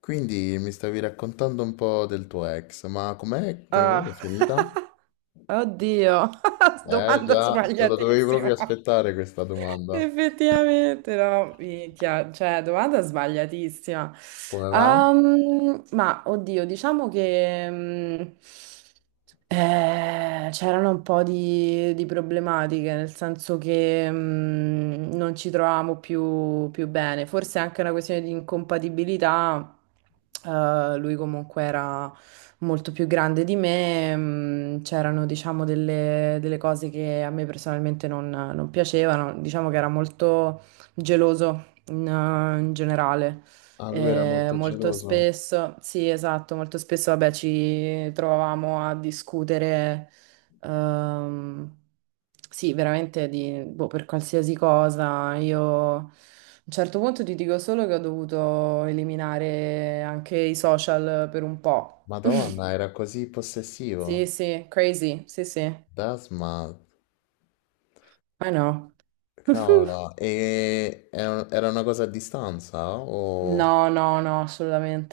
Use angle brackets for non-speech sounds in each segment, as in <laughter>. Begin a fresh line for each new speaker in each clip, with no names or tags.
Quindi mi stavi raccontando un po' del tuo ex, ma com'è, come mai è
Ah,
finita?
<laughs> oddio, <laughs>
Eh
domanda
già, te la dovevi proprio
sbagliatissima.
aspettare questa domanda.
Effettivamente, no, minchia, cioè, domanda sbagliatissima.
Come mai?
Oddio, diciamo che c'erano un po' di problematiche, nel senso che non ci trovavamo più, più bene. Forse è anche una questione di incompatibilità. Lui comunque era molto più grande di me, c'erano diciamo delle cose che a me personalmente non piacevano, diciamo che era molto geloso in generale.
Ah, lui era molto
Molto
geloso.
spesso, sì, esatto, molto spesso, vabbè, ci trovavamo a discutere, ehm, sì, veramente di, boh, per qualsiasi cosa. Io a un certo punto ti dico solo che ho dovuto eliminare anche i social per un po'. <laughs>
Madonna, era così
Sì,
possessivo.
sì, crazy, sì, sì,
Dasma,
I know. <laughs>
cavolo. E era una cosa a distanza? O...
No, no, no,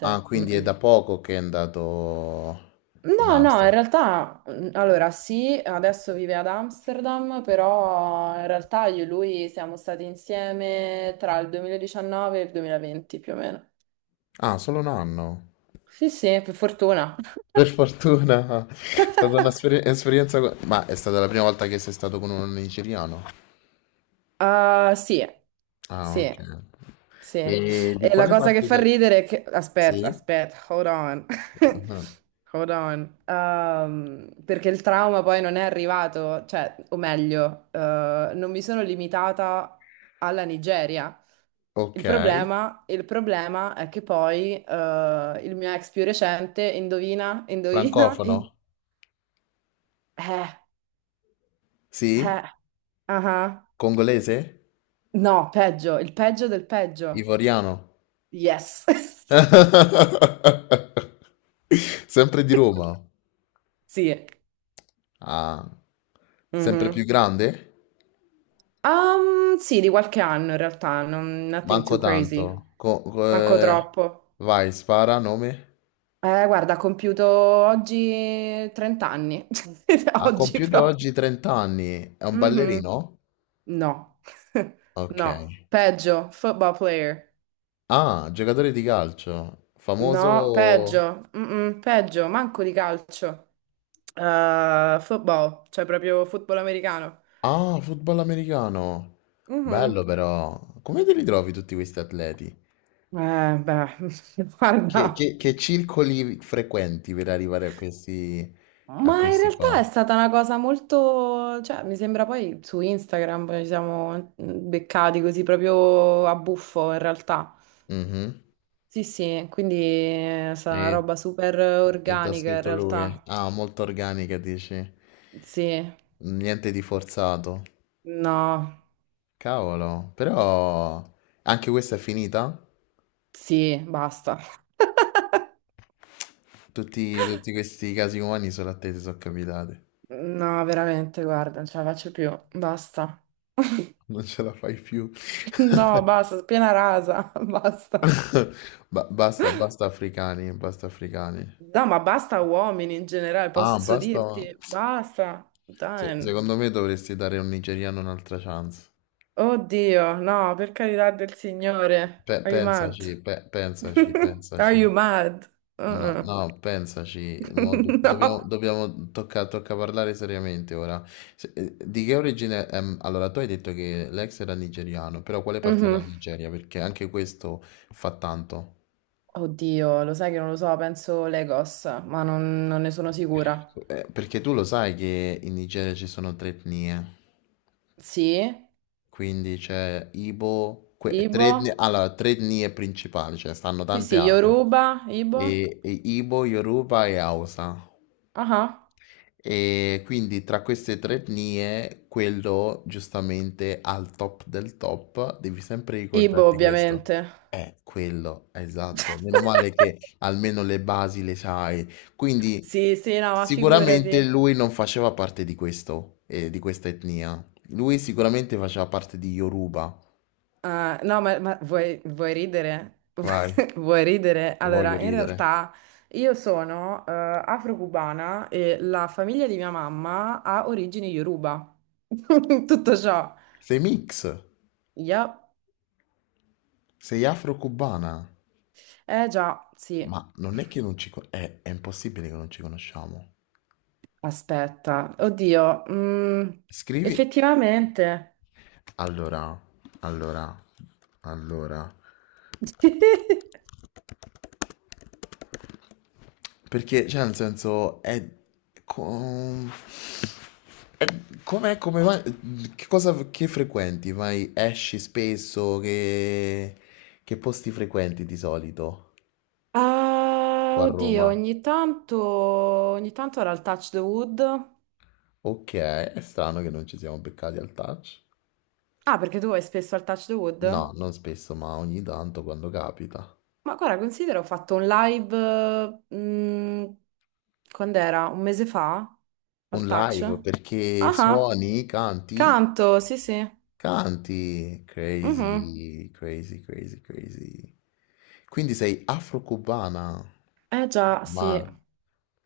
Ah, quindi è da
Mm-mm.
poco che è andato in
No, no, in
Amsterdam.
realtà, allora sì, adesso vive ad Amsterdam, però in realtà io e lui siamo stati insieme tra il 2019 e il 2020 più o meno.
Ah, solo un anno.
Sì, sì, per fortuna.
Per fortuna, è stata un'esperienza... Ma è stata la prima volta che sei stato con un nigeriano?
Ah, sì,
Ah,
sì,
ok.
sì.
E di
E la
quale
cosa che
parte
fa
del...
ridere è che... Aspetta,
Sì?
aspetta, hold on. <laughs>
Ah,
Hold on. Perché il trauma poi non è arrivato, cioè, o meglio, non mi sono limitata alla Nigeria.
ok.
Il problema è che poi il mio ex più recente, indovina,
Francofono?
eh,
Sì?
eh, ah ah.
Congolese?
No, peggio, il peggio del peggio.
Ivoriano?
Yes. <laughs>
<laughs> Sempre di Roma?
Sì.
Ah, sempre più
Mhm.
grande?
Sì, di qualche anno in realtà, nothing
Manco
too crazy.
tanto.
Manco troppo.
Vai, spara, nome?
Guarda, ho compiuto oggi 30 anni. <laughs>
Ha
Oggi
compiuto
proprio.
oggi 30 anni. È un
Mhm.
ballerino?
No. <laughs>
Ok.
No. Peggio, football player.
Ah, giocatore di calcio.
No,
Famoso...
peggio. Mm-mm, peggio, manco di calcio. Football, cioè proprio football americano.
Ah, football americano.
Mhm.
Bello però. Come te li trovi tutti questi atleti?
Beh, <laughs>
Che,
guarda.
che- che circoli frequenti per arrivare a
Ma in
questi
realtà è
qua?
stata una cosa molto, cioè mi sembra poi su Instagram poi ci siamo beccati così proprio a buffo in realtà.
Mhm.
Sì, sì, quindi è stata una
E,
roba super
e t'ha
organica in
scritto lui?
realtà.
Ah, molto organica, dici.
Sì,
Niente di forzato.
no,
Cavolo, però anche questa è finita?
sì, basta.
Tutti, tutti questi casi umani solo a te ti sono capitati.
No, veramente, guarda, non ce la faccio più, basta.
Non ce la fai più.
<laughs> No, basta, piena rasa, <laughs> basta.
<laughs> Basta, basta africani, basta africani.
No, ma basta uomini in generale,
Ah,
posso
basta.
dirti, basta.
Se-
Dai.
secondo me dovresti dare a un nigeriano un'altra chance.
Oddio, no, per carità del Signore.
Pe-
Are you mad?
pensaci, pe- pensaci,
<laughs> Are
pensaci.
you mad?
No,
Uh-uh.
no, pensaci, mo do-
<laughs>
dobbiamo,
No.
dobbiamo- tocca, tocca parlare seriamente ora. Di che origine è? Allora, tu hai detto che l'ex era nigeriano, però quale parte della
Mhm.
Nigeria? Perché anche questo fa tanto.
Oddio, lo sai che non lo so, penso Legos, ma non ne sono sicura.
Perché tu lo sai che in Nigeria ci sono tre etnie,
Sì,
quindi c'è Ibo, tre
Ibo?
etnie, allora, tre etnie principali, ce ne stanno
Sì,
tante
sì,
altre.
Yoruba, Ibo?
E Ibo, Yoruba e Hausa.
Ah, ah.
E quindi tra queste tre etnie, quello giustamente al top del top, devi sempre
Ibo,
ricordarti questo.
ovviamente.
È quello, esatto. Meno male
<laughs>
che almeno le basi le sai. Quindi
Sì, sì, no, ma
sicuramente
figurati.
lui non faceva parte di questo, di questa etnia. Lui sicuramente faceva parte di Yoruba.
Ah, no, ma vuoi, vuoi ridere?
Vai,
<laughs> Vuoi ridere?
voglio
Allora, in
ridere.
realtà io sono afro-cubana e la famiglia di mia mamma ha origini Yoruba. <laughs> Tutto ciò.
Sei mix,
Yup.
sei afro-cubana.
Eh già, sì.
Ma non è che non ci... è impossibile che non ci conosciamo.
Aspetta. Oddio.
Scrivi
Effettivamente.
allora, allora, allora,
<laughs>
perché cioè nel senso è, com- è com'è, come vai, che cosa che frequenti? Vai, esci spesso, che posti frequenti di solito
Ah,
qua a
oddio,
Roma?
ogni tanto era il touch the wood.
Ok, è strano che non ci siamo beccati al touch.
Ah, perché tu vai spesso al touch the
No,
wood?
non spesso, ma ogni tanto quando capita.
Ma guarda, considera, ho fatto un live, eh, mh, quando era? Un mese fa? Al
Un
touch?
live perché
Ah, ah,
suoni, canti?
canto, sì, sì.
Canti,
Mhm.
crazy, crazy, crazy, crazy. Quindi sei afro-cubana,
Eh già, sì.
ma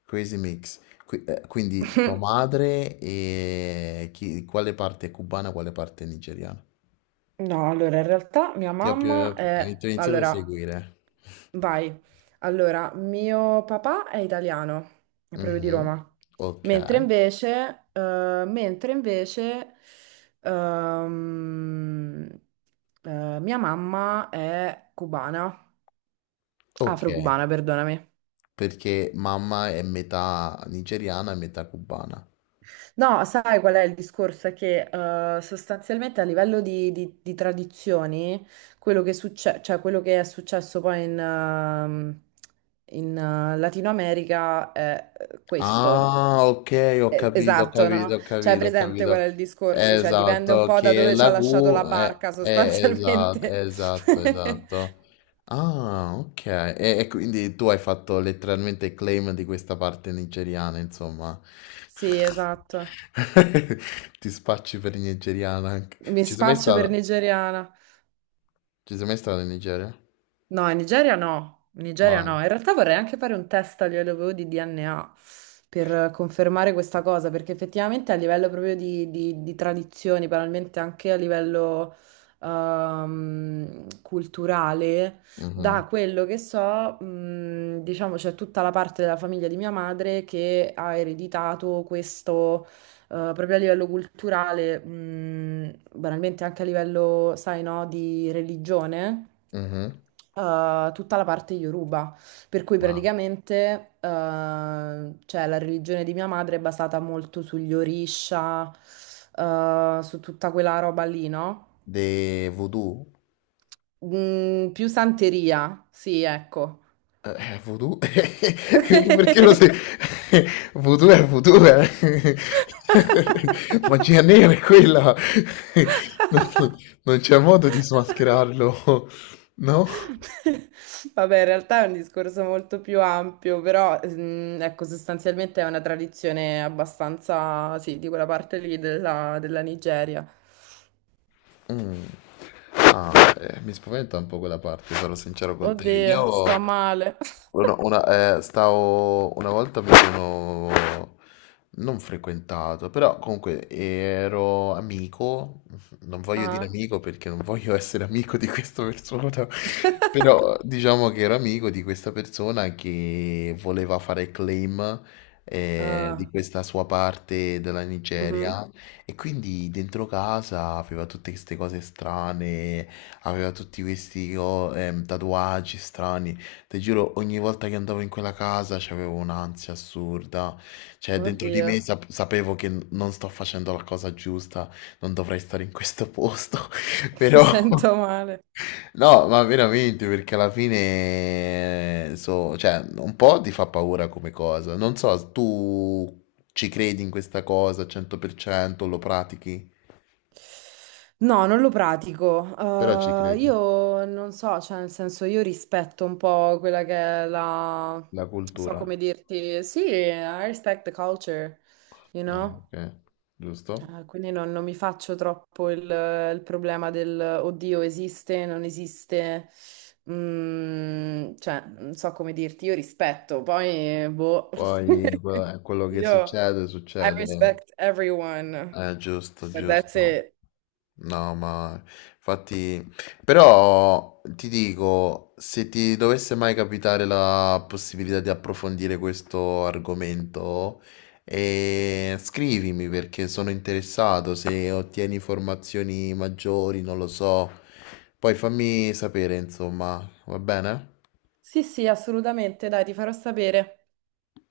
crazy mix. Quindi tua madre e quale parte è cubana, quale parte è nigeriana?
No, allora, in realtà mia
Ti ho
mamma
più- hai
è...
iniziato a
Allora,
seguire.
vai. Allora, mio papà è italiano, è proprio di
Mhm.
Roma.
Ok,
Mentre invece, ehm, mia mamma è cubana.
ok.
Afro-cubana, perdonami.
Perché mamma è metà nigeriana e metà cubana.
No, sai qual è il discorso? È che sostanzialmente a livello di tradizioni, cioè, quello che è successo poi in Latino America è questo.
Ah, ok, ho capito, ho
Esatto,
capito,
no?
ho
Cioè, è
capito, ho
presente qual
capito.
è il discorso? Cioè, dipende un
Esatto,
po' da
che
dove ci ha
la
lasciato
Q
la
è,
barca,
esatto,
sostanzialmente.
esatto, esatto.
<laughs>
Ah, ok. E quindi tu hai fatto letteralmente il claim di questa parte nigeriana, insomma.
Sì, esatto.
<laughs> Ti spacci per nigeriana anche.
Mi
Ci sei mai
spaccio per
stata?
nigeriana.
Ci sei mai stata in Nigeria?
No, in Nigeria no, in Nigeria
Ma.
no. In realtà vorrei anche fare un test a livello di DNA per confermare questa cosa, perché effettivamente a livello proprio di tradizioni, banalmente anche a livello culturale, da
Mhm,
quello che so, diciamo c'è tutta la parte della famiglia di mia madre che ha ereditato questo. Proprio a livello culturale, banalmente anche a livello, sai, no, di religione,
mhm.
tutta la parte Yoruba, per cui
Ma.
praticamente cioè, la religione di mia madre è basata molto sugli Orisha, su tutta quella roba lì, no?
De voodoo?
Mm, più santeria, sì, ecco.
Voodoo? <laughs> Perché lo sai?
<laughs>
<laughs> Voodoo è voodoo, eh. <laughs> Magia nera è quella. <laughs> Non non c'è modo di smascherarlo, <laughs> no?
Vabbè, in realtà è un discorso molto più ampio, però ecco, sostanzialmente è una tradizione abbastanza, sì, di quella parte lì della Nigeria.
Mh. Ah, mi spaventa un po' quella parte, sarò sincero con te.
Oddio,
Io
sto male. <laughs>
una stavo una volta mi sono non frequentato, però comunque ero amico, non voglio dire
Ah.
amico perché non voglio essere amico di questa persona, <laughs> però diciamo che ero amico di questa persona che voleva fare claim, di
Ah,
questa sua parte della
mhm.
Nigeria e quindi dentro casa aveva tutte queste cose strane, aveva tutti questi tatuaggi strani. Ti giuro, ogni volta che andavo in quella casa c'avevo un'ansia assurda. Cioè, dentro di
Oddio,
me sapevo che non sto facendo la cosa giusta, non dovrei stare in questo posto. <laughs>
<laughs> mi
Però,
sento male.
no, ma veramente, perché alla fine, so, cioè, un po' ti fa paura come cosa. Non so, tu ci credi in questa cosa al 100%, lo pratichi?
No, non lo pratico.
Però ci credi.
Io non so, cioè, nel senso, io rispetto un po' quella che è la...
La
Non so
cultura.
come dirti. Sì, I respect the culture, you
Ah,
know?
ok, giusto.
Quindi non mi faccio troppo il problema del oddio, esiste, non esiste. Mm, cioè, non so come dirti, io rispetto, poi, boh.
Poi
<laughs>
quello che
Io.
succede,
I
succede,
respect everyone,
giusto,
but that's
giusto,
it.
no, ma infatti, però ti dico, se ti dovesse mai capitare la possibilità di approfondire questo argomento, scrivimi perché sono interessato, se ottieni informazioni maggiori, non lo so, poi fammi sapere, insomma, va bene?
Sì, sì, assolutamente, dai, ti farò sapere.